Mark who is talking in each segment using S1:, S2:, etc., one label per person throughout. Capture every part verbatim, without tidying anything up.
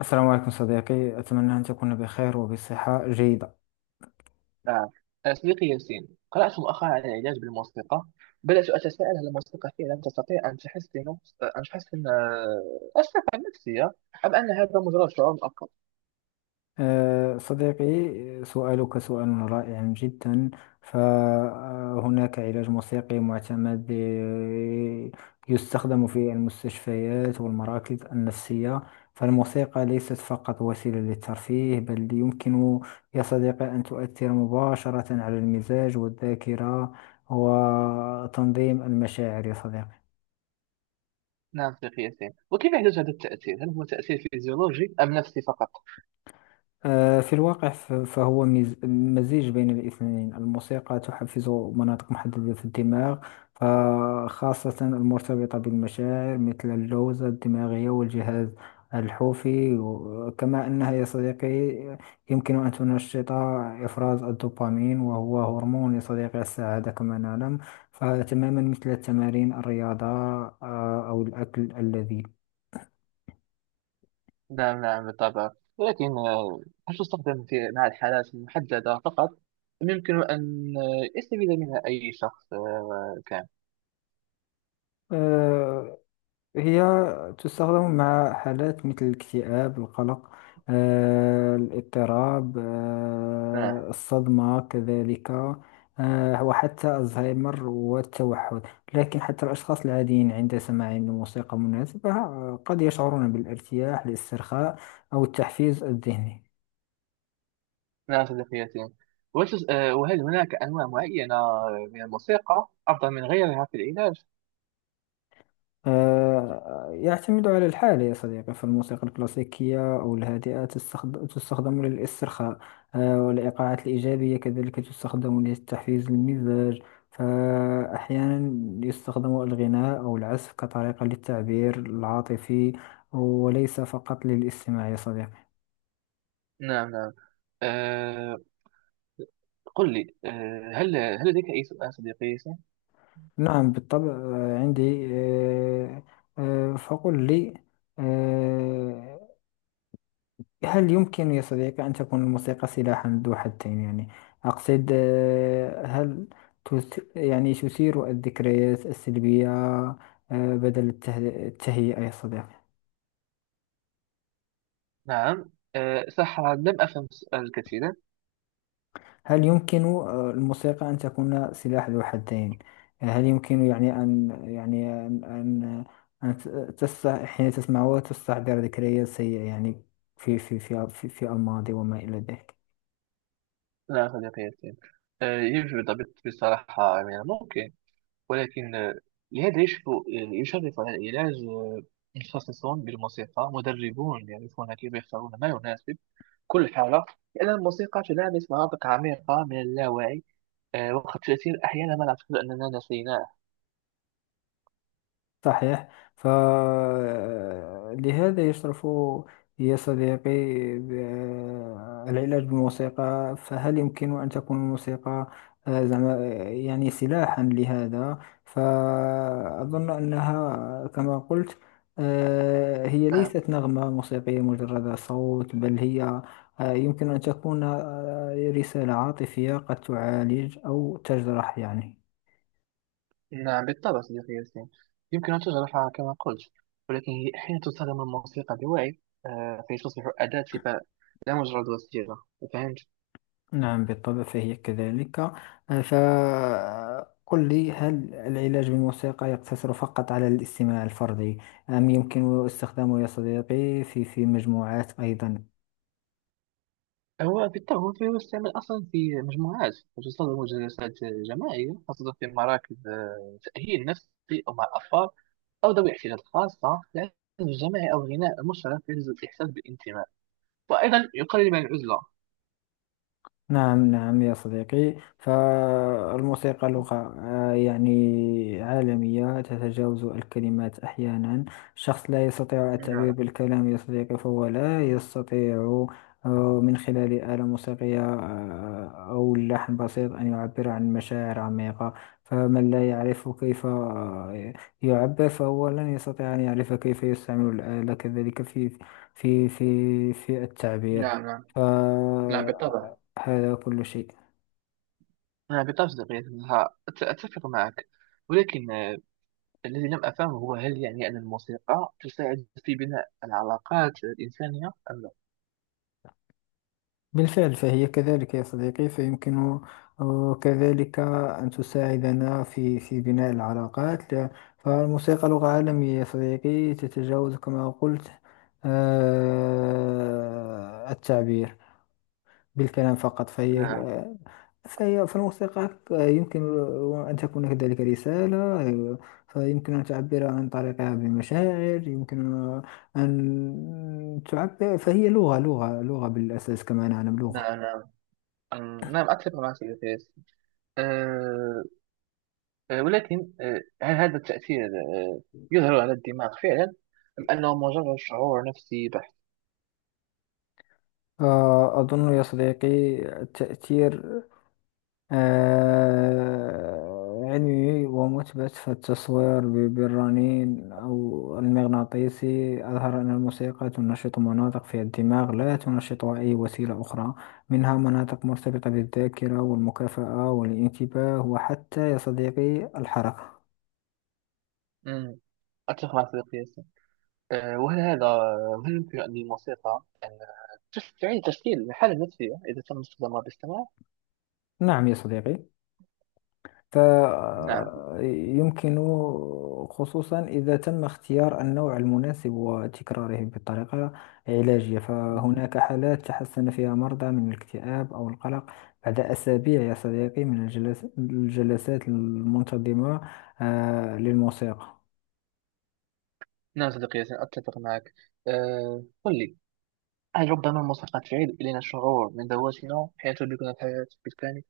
S1: السلام عليكم صديقي، أتمنى أن تكون بخير وبصحة جيدة.
S2: نعم، أنا صديقي ياسين. قرأت مؤخرا عن العلاج بالموسيقى. بدأت أتساءل: هل الموسيقى فعلا تستطيع أن تحسن أن تحسن آه، الصحة النفسية، أم أن هذا مجرد شعور مؤقت؟
S1: أه، صديقي، سؤالك سؤال رائع جدا. فهناك علاج موسيقي معتمد أه، يستخدم في المستشفيات والمراكز النفسية. فالموسيقى ليست فقط وسيلة للترفيه، بل يمكن يا صديقي أن تؤثر مباشرة على المزاج والذاكرة وتنظيم المشاعر يا صديقي.
S2: نعم صديقي ياسين، وكيف يحدث هذا التأثير؟ هل هو تأثير فيزيولوجي أم نفسي فقط؟
S1: آه، في الواقع ف- فهو مز- مزيج بين الاثنين. الموسيقى تحفز مناطق محددة في الدماغ، فخاصة المرتبطة بالمشاعر مثل اللوزة الدماغية والجهاز الحوفي. و- كما أنها يا صديقي يمكن أن تنشط إفراز الدوبامين، وهو هرمون يا صديقي السعادة كما نعلم. فتماما مثل التمارين الرياضة، آه، أو الأكل اللذيذ.
S2: نعم نعم، بالطبع، ولكن آه، هل تستخدم في مع الحالات المحددة فقط؟ أم يمكن أن آه، يستفيد منها أي شخص آه، كان؟
S1: هي تستخدم مع حالات مثل الاكتئاب، القلق، آه، الاضطراب، آه،
S2: نعم
S1: الصدمة كذلك، آه، وحتى الزهايمر والتوحد. لكن حتى الأشخاص العاديين عند سماعهم لموسيقى مناسبة آه، قد يشعرون بالارتياح، الاسترخاء، أو التحفيز الذهني.
S2: نعم صديقيتي. وتس... آه، وهل هناك أنواع معينة من الموسيقى أفضل من غيرها في العلاج؟
S1: آه، يعتمد على الحالة يا صديقي. فالموسيقى الكلاسيكية أو الهادئة تستخد- تستخدم للاسترخاء، آه، والإيقاعات الإيجابية كذلك تستخدم لتحفيز المزاج. فأحيانا يستخدم الغناء أو العزف كطريقة للتعبير العاطفي، وليس فقط للاستماع يا صديقي.
S2: نعم نعم. أه... قل لي، أه... هل هل لديك أي سؤال صديقيتي؟
S1: نعم بالطبع، آه، عندي آه، آه، فقل لي، آه، هل يمكن يا صديقي أن تكون الموسيقى سلاحا ذو حدين؟ يعني أقصد، آه، هل تث... يعني تثير الذكريات السلبية آه، بدل الته... التهيئة يا صديقي؟
S2: نعم. أه... صح، لم أفهم السؤال كثيرا.
S1: هل يمكن آه، الموسيقى أن تكون سلاح ذو حدين؟ آه، هل يمكن يعني أن يعني أن أن أن ت- تست... حين تسمعه تستحضر ذكريات سيئة يعني في في في في, في الماضي وما إلى ذلك.
S2: نعم صديقيتي. أه... يجب الضبط بصراحة، من الممكن، ولكن آه، لهذا يشرف يشرف على العلاج آه، متخصصون بالموسيقى مدربون يعرفون كيف يختارون ما يناسب كل حالة، لأن الموسيقى تلامس مناطق عميقة من اللاوعي، آه، وقد تأثير أحيانا ما نعتقد أننا نسيناه.
S1: صحيح، فلهذا يشرف يا صديقي آه، العلاج بالموسيقى. فهل يمكن أن تكون الموسيقى آه، زعما آه، يعني سلاحا لهذا؟ فأظن أنها كما قلت، آه، هي
S2: نعم
S1: ليست نغمة موسيقية مجرد صوت، بل هي آه، يمكن أن تكون آه، رسالة عاطفية قد تعالج أو تجرح يعني.
S2: نعم، بالطبع صديقي ياسين. يمكن أن تجرحها كما قلت، ولكن هي أحيانا تستخدم الموسيقى بوعي، آه، فتصبح أداة شفاء، لا مجرد وسيلة. فهمت؟
S1: نعم بالطبع فهي كذلك. آه، فقل لي، هل العلاج بالموسيقى يقتصر فقط على الاستماع الفردي، أم يمكن استخدامه يا صديقي في في مجموعات أيضا؟
S2: هو بالطبع، فهو يستعمل أصلا في مجموعات، وتستخدم جلسات جماعية خاصة في مراكز آه، تأهيل نفسي، أو مع الأطفال، أو ذوي احتياجات خاصة، لأن الجماعي أو الغناء المشترك يجلب الإحساس بالانتماء، وأيضا يقلل من العزلة.
S1: نعم نعم يا صديقي، فالموسيقى لغة آه، يعني عالمية تتجاوز الكلمات أحيانا. الشخص لا يستطيع التعبير
S2: نعم
S1: بالكلام يا صديقي، فهو لا يستطيع آه، من خلال آلة موسيقية آه، أو لحن بسيط أن يعبر عن مشاعر عميقة. فمن لا يعرف كيف آه، يعبر، فهو لن يستطيع أن يعرف كيف يستعمل الآلة كذلك في في في في التعبير.
S2: نعم نعم
S1: ف
S2: نعم، بالطبع.
S1: هذا كل شيء.
S2: أنا بالطبع صديقي أنها أت- أتفق معك، ولكن آه، الذي لم أفهمه هو: هل يعني أن الموسيقى تساعد في بناء العلاقات الإنسانية أم لا؟
S1: بالفعل فهي كذلك يا صديقي، فيمكن آه، كذلك أن تساعدنا في في بناء العلاقات. لا- فالموسيقى لغة عالمية يا صديقي، تتجاوز كما قلت آه، التعبير بالكلام فقط. فهي
S2: نعم
S1: فهي فالموسيقى يمكن أن تكون كذلك رسالة، فيمكن أن تعبر عن طريقها بمشاعر، يمكن أن تعبر. فهي لغة لغة لغة بالأساس كما نعلم، لغة.
S2: نعم نعم أم- نعم، أتفق معك يا فارس. أه آه، ولكن أه هل هذا التأثير أه يظهر على الدماغ فعلا، أم أنه مجرد شعور نفسي بحت؟
S1: آه، أظن يا صديقي التأثير آه، علمي ومثبت. فالتصوير ب- بالرنين أو المغناطيسي أظهر أن الموسيقى تنشط مناطق في الدماغ لا تنشطها أي وسيلة أخرى، منها مناطق مرتبطة بالذاكرة والمكافأة والانتباه وحتى يا صديقي الحركة.
S2: أمم. أتفق مع صديقي. آه، وهل هذا هل يمكن أن الموسيقى أن تس- تعيد تشكيل الحالة النفسية إذا تم استخدامها باستمرار؟
S1: نعم يا صديقي،
S2: نعم
S1: فيمكن خصوصا إذا تم اختيار النوع المناسب وتكراره بطريقة علاجية. فهناك حالات تحسن فيها مرضى من الاكتئاب أو القلق بعد أسابيع يا صديقي من الجلس- الجلسات المنتظمة آه، للموسيقى.
S2: نعم صديقي ياسين، أتفق معك. أه قل لي، هل ربما الموسيقى تعيد إلينا الشعور من ذواتنا حين تدركنا الحياة بالكامل؟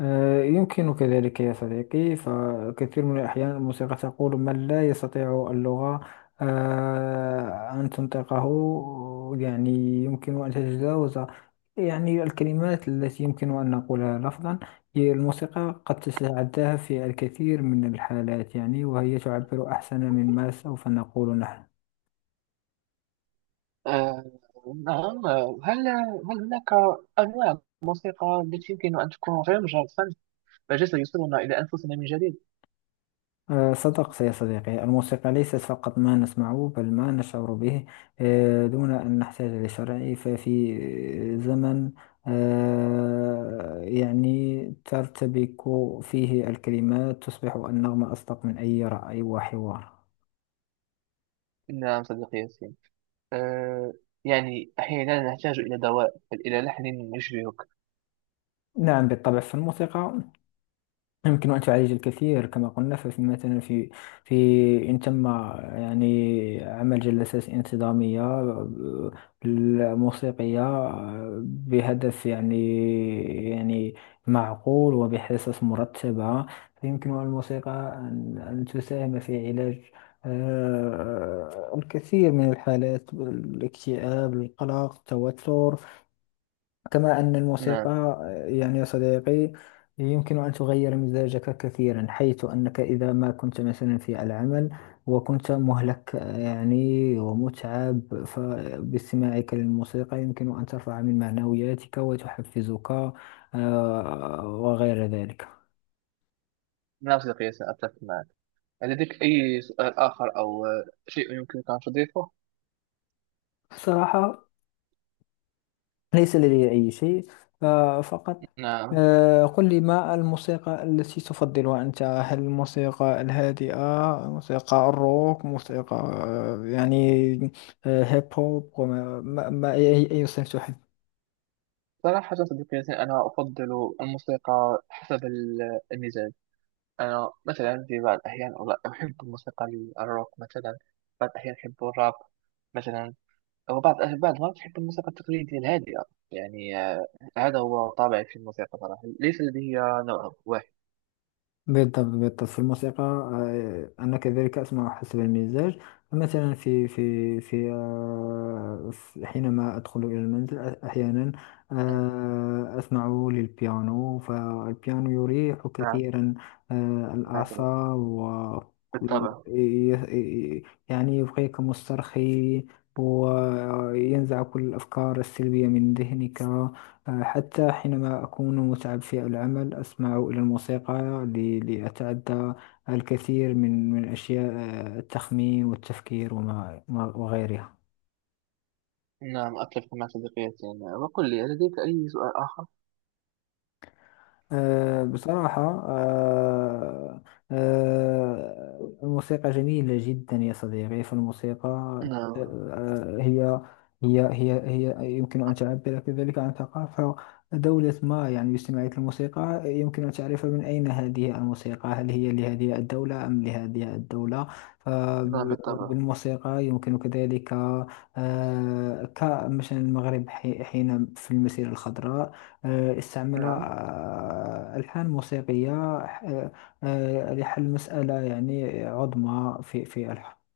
S1: آه، يمكنك ذلك يا صديقي، فكثير من الأحيان الموسيقى تقول من لا يستطيع اللغة آه، أن تنطقه، يعني يمكن أن تتجاوز يعني الكلمات التي يمكن أن نقولها لفظا. هي الموسيقى قد تتعداها في الكثير من الحالات يعني، وهي تعبر أحسن مما سوف نقول نحن.
S2: أه نعم، آه، هل هل هناك أنواع موسيقى التي يمكن أن تكون غير مجرد فن، بل سيوصلنا إلى أنفسنا من جديد؟
S1: آه، صدقت يا صديقي، الموسيقى ليست فقط ما نسمعه، بل ما نشعر به آه، دون أن نحتاج لشرع. ففي زمن آه، يعني ترتبك فيه الكلمات، تصبح النغمة أصدق من أي رأي وحوار.
S2: نعم صديقي ياسين. أه يعني أحيانا نحتاج إلى دواء بل إلى لحن يشبهك.
S1: نعم بالطبع، فالموسيقى يمكن أن تعالج الكثير كما قلنا. ففي مثلا في في إن تم يعني عمل جلسات انتظامية آه، موسيقية آه، بهدف يعني يعني معقول وبحصص مرتبة، فيمكن الموسيقى أن أن تساهم في علاج آه، الكثير من الحالات: الاكتئاب، القلق، التوتر. كما أن الموسيقى
S2: نعم
S1: يعني يا صديقي يمكن أن تغير مزاجك كثيرا، حيث أنك إذا ما كنت مثلا في العمل وكنت مهلك آه، يعني ومتعب، فباستماعك للموسيقى يمكن أن ترفع من معنوياتك وتحفزك آه، وغير ذلك.
S2: نعم صديقي، سأتفق معك. لديك أي سؤال آخر، أو آه، شيء يمكنك أن تضيفه؟
S1: صراحة ليس لدي أي شيء، آه، فقط
S2: نعم،
S1: آه، قل لي، ما الموسيقى التي تفضلها أنت؟ هل الموسيقى الهادئة، موسيقى الروك، موسيقى آه، يعني آه، هيب هوب؟ وما ما ما- أي أي صنف تحب؟
S2: صراحة صديقي، أنا أفضل الموسيقى حسب ال- المزاج. أنا مثلا في بعض الأحيان أغ- أحب الموسيقى ال- الروك مثلا. بعض الأحيان أحب الراب مثلا. وبعض بعض المرات أحب الموسيقى التقليدية الهادئة. يعني آه، هذا هو طابعي في الموسيقى صراحة. ليس لدي نوع واحد.
S1: بالضبط، بالضبط. في الموسيقى آه، أنا كذلك أسمع حسب المزاج. فمثلا في في في آه، في- حينما أدخل إلى المنزل، أ- أحيانا
S2: نعم
S1: آه، أسمع للبيانو، فالبيانو يريح
S2: نعم
S1: كثيرا آه،
S2: نعم،
S1: الأعصاب. و وال-
S2: بالطبع.
S1: ي- ي- يعني يبقيك مسترخي، وينزع كل الأفكار السلبية من ذهنك. حتى حينما أكون متعب في العمل أسمع إلى الموسيقى ل- لأتعدى الكثير من من أشياء آه، التخمين والتفكير وما ما- وغيرها.
S2: نعم، أتفق مع صديقي. وقل لي، لديك أي سؤال آخر؟
S1: أه بصراحة، أه، أه، الموسيقى جميلة جدا يا صديقي. فالموسيقى،
S2: نعم
S1: أه، هي هي هي هي يمكن أن تعبر كذلك عن ثقافة دولة ما. يعني باستماعية الموسيقى يمكن أن تعرف من أين هذه الموسيقى، هل هي لهذه الدولة أم لهذه الدولة.
S2: نعم بالطبع.
S1: فبالموسيقى يمكن كذلك، أه، كمثلا المغرب حي- حين في المسيرة الخضراء آه، استعمل
S2: نعم.
S1: آه، ألحان موسيقية آه، آه، لحل مسألة يعني عظمى في في الحرب